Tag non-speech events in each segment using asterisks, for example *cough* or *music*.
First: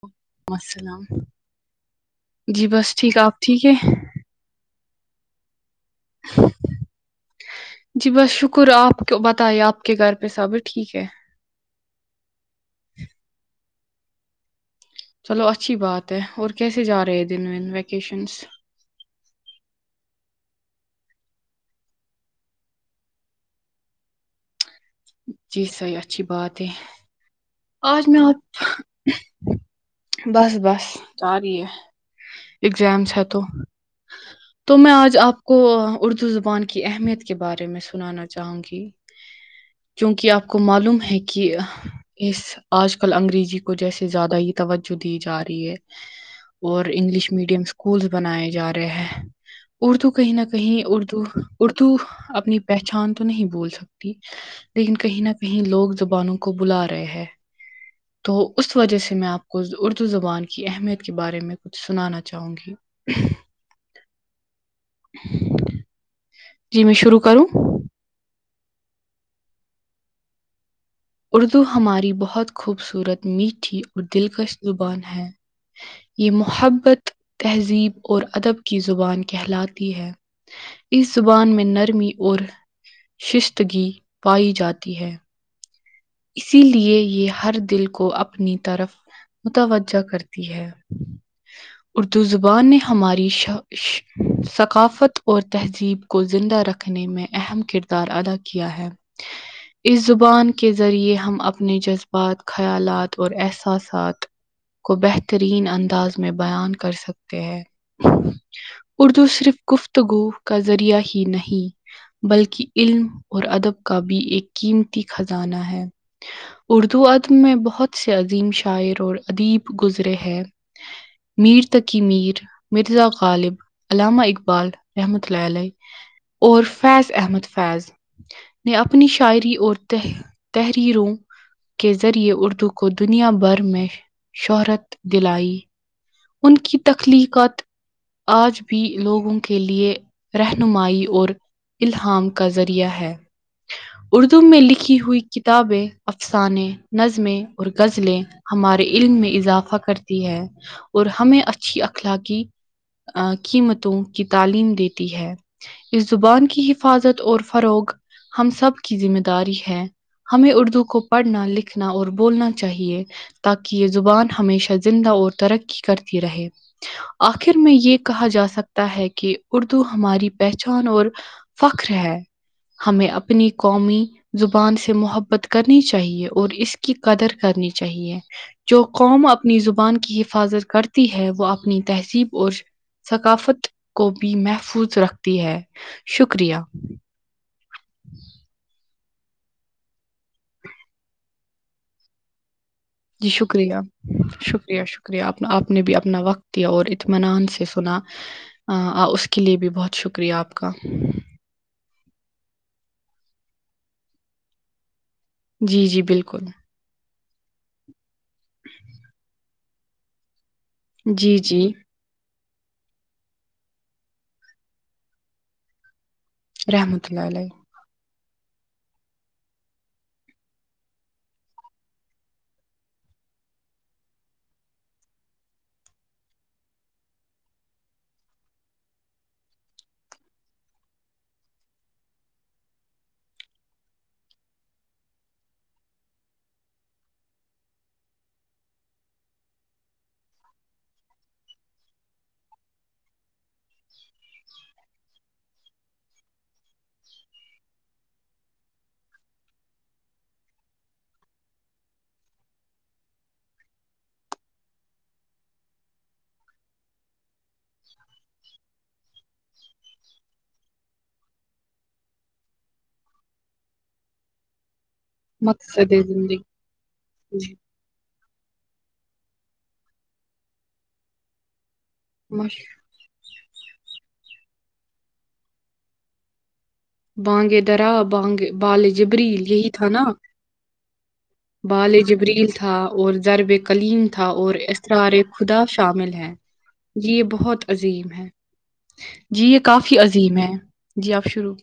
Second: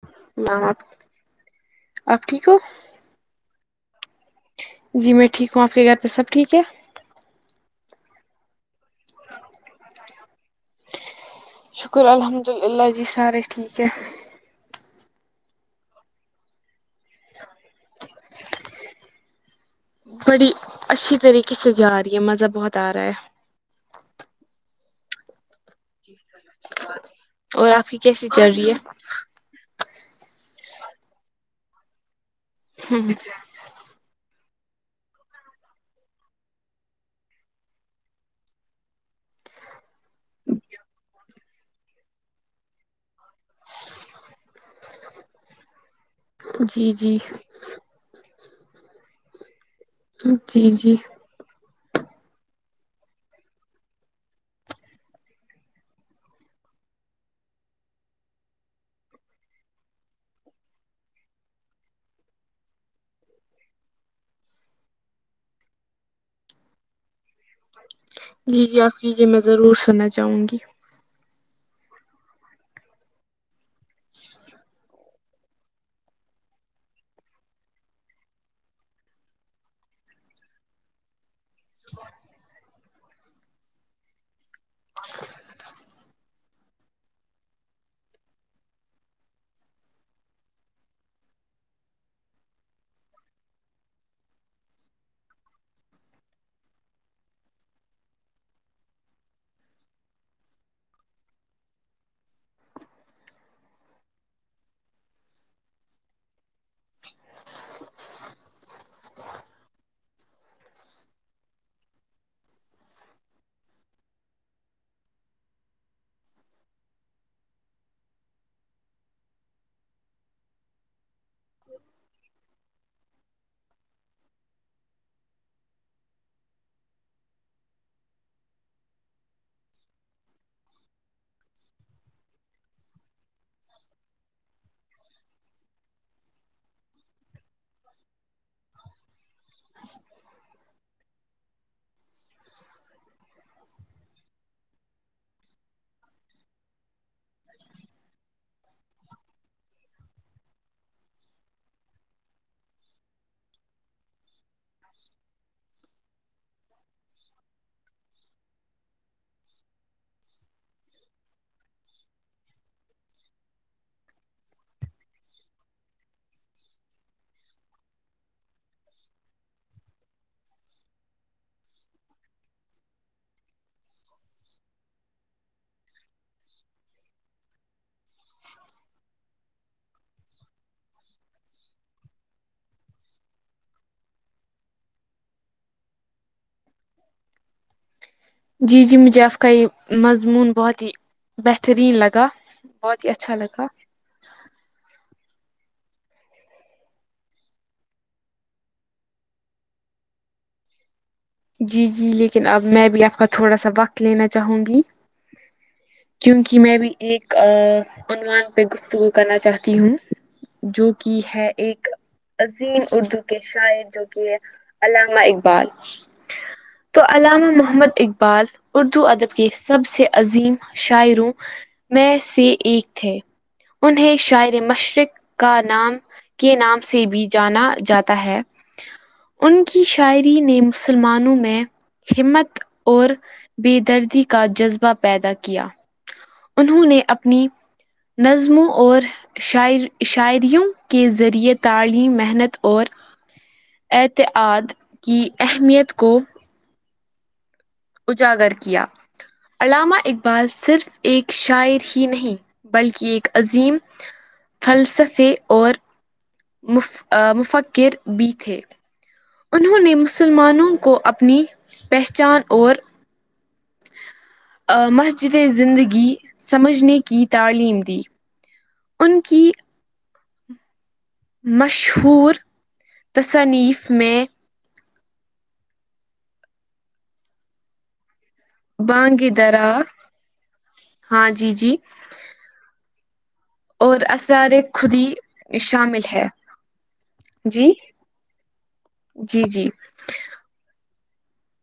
کم میم آپ والسلام آپ ٹھیک ہو جی بس ٹھیک آپ ٹھیک ہے جی میں ٹھیک ہوں آپ کے گر پے سب ٹھیک ہے جی بس شکر آپ کو بتائیے آپ کے گھر پے سب ٹھیک ہے شکر الحمد اللہ جی سارے ٹھیک ہے چلو اچھی بات ہے اور کیسے جا رہے ہیں دن ون ویکیشنس بڑی اچھی طریقے سے جا رہی ہے مزہ بہت آ رہا ہے جی صحیح اچھی بات ہے اور آپ کی آج میں کیسی چل رہی ہے آپ بس بس تیاری ہے اگزامس ہے تو تو میں آج آپ کو اردو زبان کی اہمیت کے بارے میں سنانا چاہوں گی کیونکی آپ کو معلوم ہے کی اس آج کل انگریزی کو جیسے زیادہ ہی توجہ دی جا رہی ہے اور جی جی انگلش میڈیم اسکولس بنائے جا رہے ہے اردو کہیں نہ جی کہیں جی اردو اردو اپنی پہچان تو نہیں بھول سکتی لیکن کہیں نہ کہیں لوگ زبانوں کو بلارہے ہیں تو اس وجہ سے میں آپ کو اردو زبان کی اہمیت کے بارے میں کچھ سنانا چاہوں گی ہ جی میں شرو کروں جی جی آپ کیجیے میں ضرور سننا چاہوں گی اردو ہماری بہت خوبصورت میٹھی اور دلکش زبان ہے یے محبت تہذیب اور ادب کی زبان کہلاتی ہے اس زبان میں نرمی اور شائستگی پائی جاتی ہے اسی لیے یے ہر دل کو اپنی طرف متوجہ کرتی ہے اردو زبان نے ہماری شہ ثقافت اور تہذیب کو زندہ رکھنے میں اہم کردار ادا کیا ہے اس زبان کے ذریعے ہم اپنے جذبات خیالات اور احساسات کو بہترین انداز میں بیان کر سکتے ہیں اردو صرف گفتگو کا ذریعہ ہی نہیں بلکی علم اور ادب کا بھی ایک قیمتی خزانہ ہے اردو ادب میں بہت سے عظیم شاعر اور ادیب گزرے ہیں میر تقی میر مرزا غالب علامہ اقبال رحمتہ اللہ علیہ اور فیض احمد فیض نے اپنی شاعری اور ت تحریروں کے ذریعے اردو کو دنیا بھر میں شہرت دلائی ان کی تخلیقات آج بھی لوگوں کے لیے رہنمائی اور الہام کا ذریعہ ہے اردو میں لکھی ہوئی کتابیں افسانے نظمیں اور غزلیں ہمارے علم میں اضافہ کرتی ہے اور ہمیں اچھی اخلاقی آ قیمتوں کی تعلیم دیتی ہے اس زبان کی حفاظت اور فروغ ہم سب کی ذمہ داری ہے ہمیں اردو کو پڑھنا لکھنا اور بولنا چاہیے تاکہ یہ زبان ہمیشہ زندہ اور ترقی کرتی رہے آخر میں یہ کہا جا سکتا ہے کہ اردو ہماری پہچان اور فخر ہے ہمیں اپنی قومی زبان سے محبت کرنی چاہیے اور اس کی قدر کرنی چاہیے جو قوم اپنی زبان کی حفاظت کرتی ہے وہ اپنی تہذیب اور ثقافت کو بھی محفوظ رکھتی ہے شکریہ جی جی مجھےآپ کا یہ مضمون بہت ہی بہترین لگا بہت ہی جی اچھا لگا شکریہ شکریہ شکریہ آپ آپ نے بھی اپنا وقت دیا اور اطمینان سے سنا اں اس کے لیے بھی بہت شکریہ آپ کا جی جی لیکن اب میں بھی آپ کا تھوڑا سا وقت لینا چاہوں گی جی جی بالکل کیونکہ میں بھی ایک آ عنوان پہ گفتگو کرنا چاہتی ہوں جو کہ جی ہے جی ایک عظیم اردو کے شاعر جو کہ ہے علامہ اقبال تو رحمت اللہ علیہ علامہ محمد اقبال اردو ادب کے سب سے عظیم شاعروں میں سے ایک تھے انہیں شاعر مشرق کا نام کے نام سے بھی جانا جاتا ہے ان کی شاعری نے مسلمانوں میں ہمت اور بیدردی کا جذبہ پیدا کیا انہوں نے اپنی نظموں اور شاعر شاعریوں کے ذریعے تعلیم محنت اور اعتماد کی اہمیت کو اجاگر کیا علامہ اقبال صرف ایک شاعر ہی نہیں بلکہ ایک عظیم فلسفی اور مف مفکر بھی تھے انہوں نے مسلمانوں کو اپنی پہچان اور مسجد اے زندگی سمجھنے کی تعلیم دی ان کی مشہور مش تصنیف میں بانگے درا بانگ بال بانگ جبریل یہی درا تھا نا ہاں جی جی بال ے جبریل تھا اور در بے کا اور کلیم تھا اسرار اور خودی اسرار ے خدا شامل ہیں یہ بہت جی عظیم ہے جی جی یہ کافی عظیم ہے جی آپ شروع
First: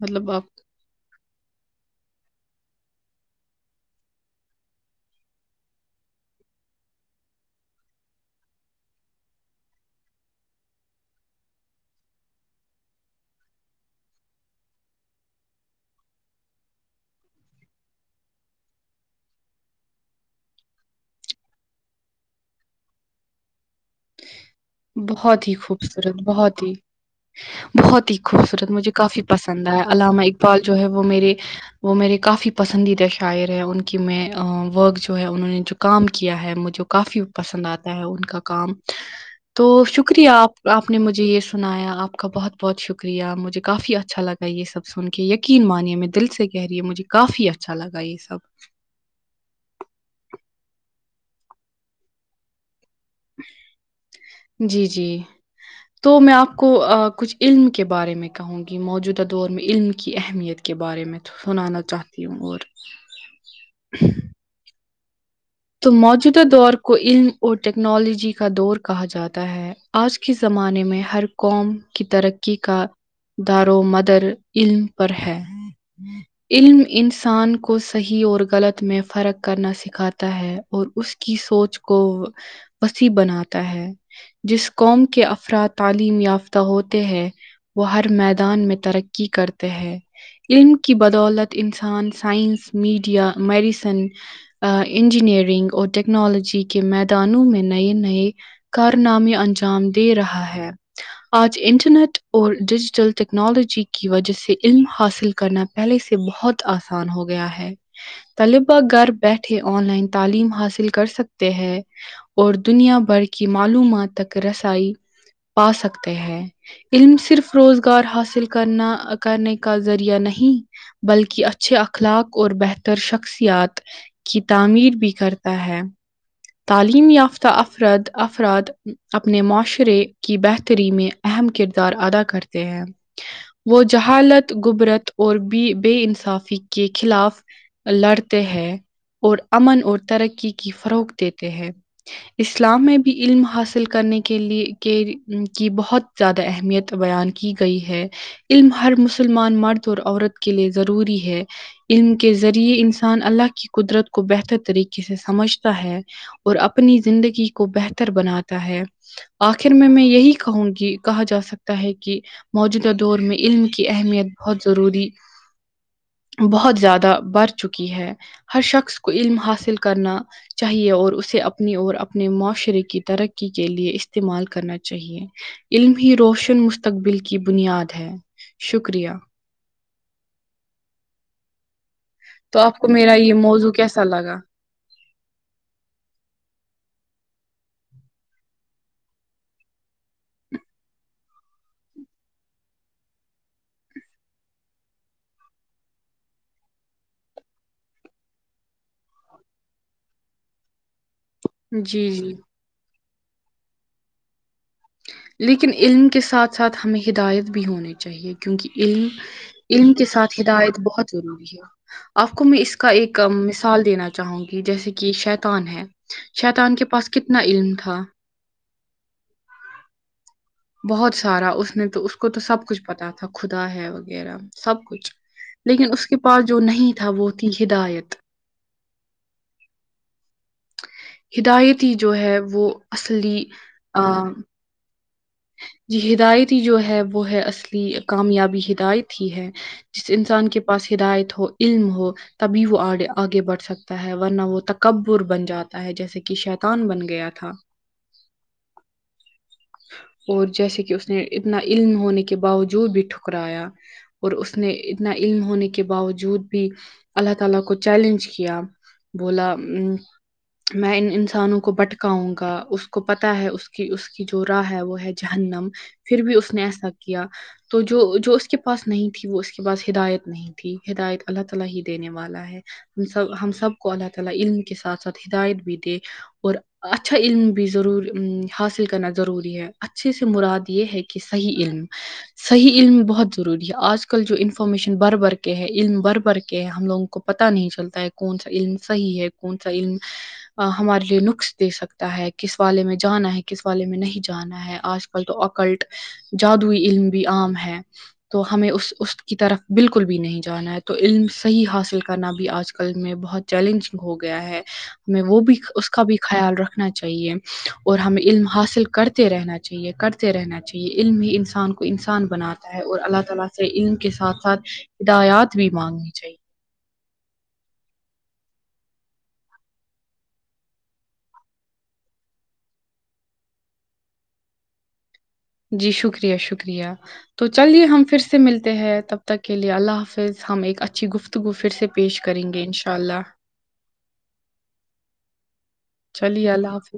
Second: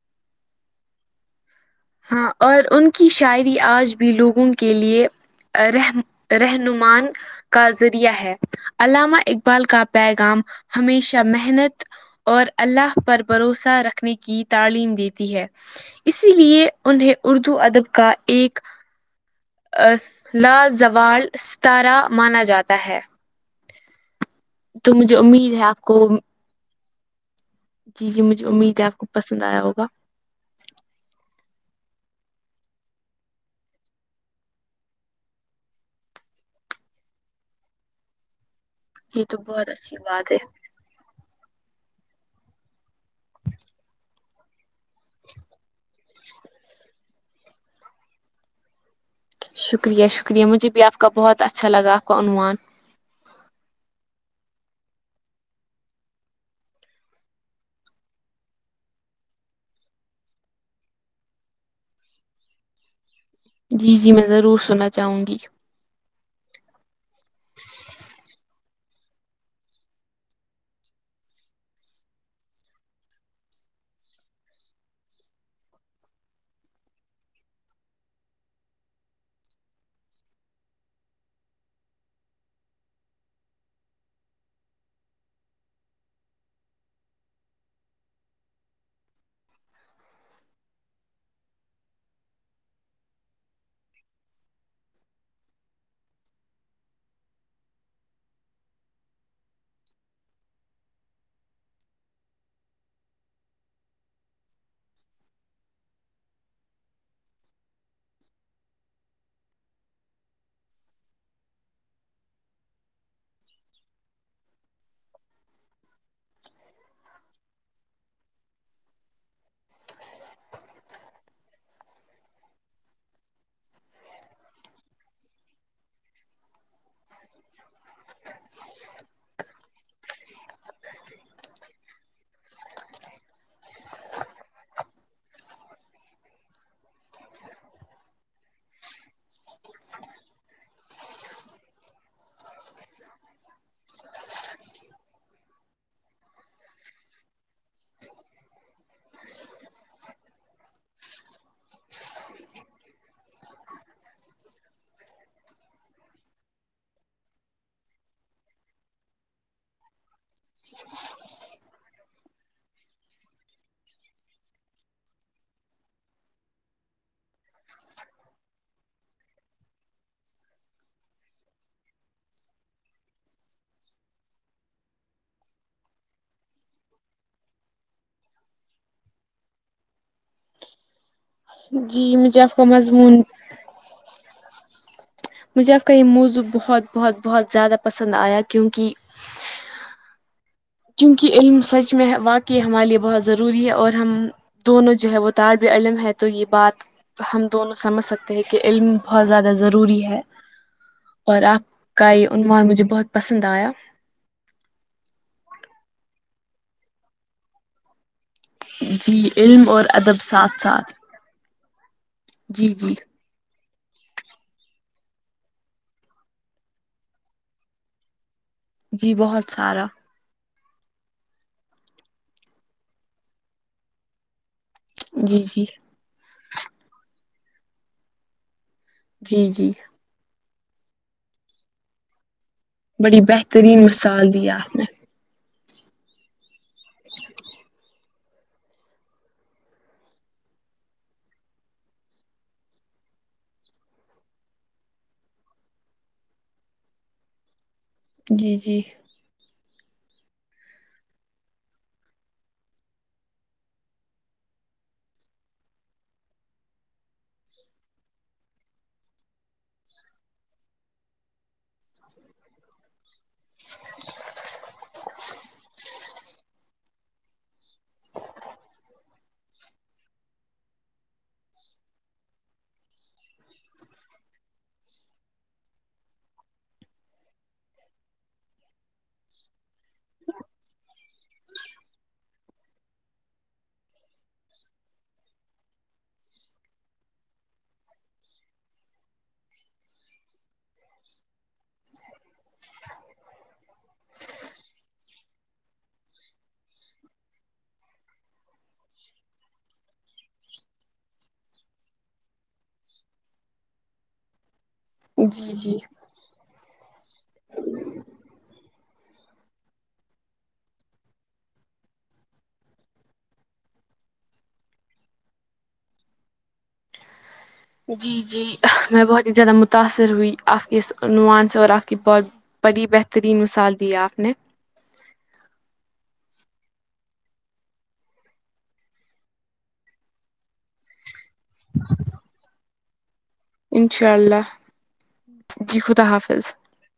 مطلب آپ ہاں اور ان کی شاعری آج بھی لوگوں کے لیے اہ رہم رہنمان کا ذریعہ ہے علامہ اقبال کا پیغام ہمیشہ محنت اور اللہ پر بھروسہ رکھنے کی تعلیم دیتی ہے اسی لیے انہیں اردو ادب کا ایک لا زوال ستارہ مانا جاتا ہے *inaudible* مجھے بہت ہی امید ہے آپ کو خوبصورت بہت ہی بہت جی ہی جی خوبصورت امید ہے مجھے آپ کو کافی پسند آیا ہوگا علامہ اقبال جو ہے وہ میرے وہ میرے کافی پسندیدہ شاعر ہیں ان کی میں ورک جو ہے انہوں نے جو کام کیا ہے مجھے کافی پسند آتا ہے ان کا کام یہ تو بہت اچھی بات شکریہ ہے آپ آپ نے مجھے یہ سنایا آپ کا بہت بہت شکریہ مجھے کافی اچھا لگا یہ سب سن کے یقین مانیے میں دل سے کہہ رہی ہوں مجھے کافی اچھا لگا یے سب شکریہ شکریہ مجھے بھی آپ کا بہت اچھا لگا آپ کا عنوان جی جی تو میں آپ کو کچھ علم کے بارے میں کہو گی موجودہ دور میں علم کی اہمیت کے بارے میں سنانا چاہتی ہوں اور جی جی میں ضرور سننا چاہوں گی تو موجودہ دور کو علم اور ٹیکنالوجی کا دور کہا جاتا ہے آج کے زمانے میں ہر قوم کی ترقی کا دارو مدر علم پر ہے علم انسان کو صحیح اور غلط میں فرق کرنا سکھا تا ہے اور اس کی سوچ کو وسیع بناتا ہے جس قوم کے افراد تعلیم یافتہ ہوتے ہیں وہ ہر میدان میں ترقی کرتے ہیں علم کی بدولت انسان سائنس میڈیا میڈیسن انجینئرنگ اور ٹیکنالوجی کے میدانوں میں نئے نئے کارنامے انجام دے رہا ہے آج انٹرنیٹ اور ڈیجیٹل ٹیکنالوجی کی وجہ سے علم حاصل کرنا پہلے سے بہت آسان ہو گیا ہے طلباء گھر بیٹھے آن لائن تعلیم حاصل کر سکتے ہیں اور دنیا بھر کی معلومات تک رسائی پا سکتے ہیں علم صرف روزگار حاصل کرنا کرنے کا ذریعہ نہیں بلکہ اچھے اخلاق اور بہتر شخصیات کی تعمیر بھی کرتا ہے تعلیم یافتہ افراد افرآد اپنے معاشرے کی بہتری میں اہم کردار ادا کرتے ہیں وہ جہالت گوبرت اور بی بے انصافی کے خلاف لڑتے ہیں اور امن اور ترقی کی فروغ دیتے ہیں اسلام میں بھی علم حاصل کرنے کے لیے کے کی بہت زیادہ اہمیت بیان کی گئی ہے علم ہر مسلمان مرد اور عورت کے لیے ضروری ہے علم کے ذریعے انسان اللہ کی قدرت کو بہتر طریقے سے سمجھتا ہے اور اپنی زندگی کو بہتر بناتا ہے آخر میں میں یہی کہوں گی کہا جا سکتا ہے کی موجودہ دور میں علم کی اہمیت بہت ضروری بہت زیادہ بڑھ چکی ہے ہر شخص کو علم حاصل کرنا چاہ چاہیے اور اسے اپنی اور اپنے معاشرے کی ترقی کے لیے استعمال کرنا چاہیے علم ہی روشن مستقبل کی بنیاد ہے شکریہ جی مجھے تو کا آپ کو میرا مضمون یے موضوع کیسا لگا مجھے آپ کا یہ موضوع بہت بہت بہت زیادہ پسند آیا کیونکہ کیونکہ علم سچ میں واقعی ہمارے لیے بہت ضروری ہے اور ہم دونوں جو ہے وہ طالب علم ہے تو یہ بات ہم دونوں سمجھ سکتے ہیں کہ علم بہت زیادہ ضروری ہے اور آپ جی کا یہ جی عنوان مجھے بہت پسند آیا لیکن علم کے ساتھ ساتھ ہمیں ہدایت بھی ہونی چاہیے کیونکہ علم جی اور علم کے ادب ساتھ ہدایت ساتھ بہت ضروری ہے آپ کو میں جی اس کا جی ایک کا مثال دینا چاہوں گی جیسے کی شیطان ہے شیطان کے پاس کتنا علم تھا جی بہت سارا بہت سارا اس نے تو اس کو تو سب کچھ پتا تھا خدا ہے وغیرہ سب کچھ جی جی لیکن اس کے پاس جو نہیں تھا وہ تھی ہدایت جی جی ہدایتی جو ہے وہ بڑی اصلی بہترین آ، مثال دیا آپ نے جی ہدایتی جو ہے وہ ہے اصلی کامیابی ہدایت ہی ہے جس انسان کے پاس ہدایت ہو علم ہو تبھی وہے آگے بڑھ سکتا ہے ورنہ وہ تکبر بن جاتا ہے جیسے کہ شیتان بن گیا تھا جی جی اور جیسے کہ اس نے اتنا علم ہونے کے باوجود بھی ٹھکرایا اور اس نے اتنا علم ہونے کے باوجود بھی اللہ تعالی کو چیلنج کیا بولا امم میں انسانوں کو بٹکاؤں گا اس کو پتاہ ہے اس کی اس کی جو راہ ہے وہ ہے جہنم پھر بھی اس نے ایسا کیا تو جو جو اس کے پاس نہیں تھی وہ اس کے پاس ہدایت نہیںھی تھی ہدیت اللہ تعالی ہی دینے والا ہے ہم سب ہم سب کو اللہ تعالی علم کے ساتھ ساتھ ہدایت بھی دے اور اچھا علم بھی ضرور حاصل کرنا ضروری ہے اچھے سے مراد یہ ہے کہ صحیح علم صحیح علم بہت ضروری ہے آج کل جو انفارمیشن بر بر کے ہے علم بر بر کے ہے ہم لوگوں کو پتہ نہیں چلتا ہے کون سا علم صحی ہے کون سا علم ہمارے لیے نقص دے سکتا ہے کس والے میں جانا ہے کس والے میں نہیں جانا ہے آج کل تو اکلٹ جادوئی علم بھی عام ہے تو ہمیں اس اس کی طرف بالکل بھی نہیں جانا ہے تو علم صحیح حاصل کرنا بھی آج کل میں بہت چیلنجنگ ہو گیا ہے ہم وہ جی بھی جی اس کا بھی خیال رکھنا چاہیے اور ہمیں علم حاصل کرتے رہنا چاہے چاہیے کرتے رہنا چاہیے علم ہی انسان کو انسان بناتا ہے اور اللہ تعالی سے علم کے ساتھ ساتھ ہدایات بھی مانگنی چاہیے جی جی میں بہت ہی زیادہ متاثر ہوئی آپ کے اس عنوان سے اور آپ کی ب بڑی بہترین مثال دی ہے آپ نے جی شکریہ شکریہ تو چلیے ہم فر سے ملتے ہیں تب تک کے لیے اللہ حافظ ہم ایک اچھی گفت تو وہ فر سے پیش کریں گے انشاء اللہ انشاء اللہ جی خدا چلیے حافظ اللہ حافظ۔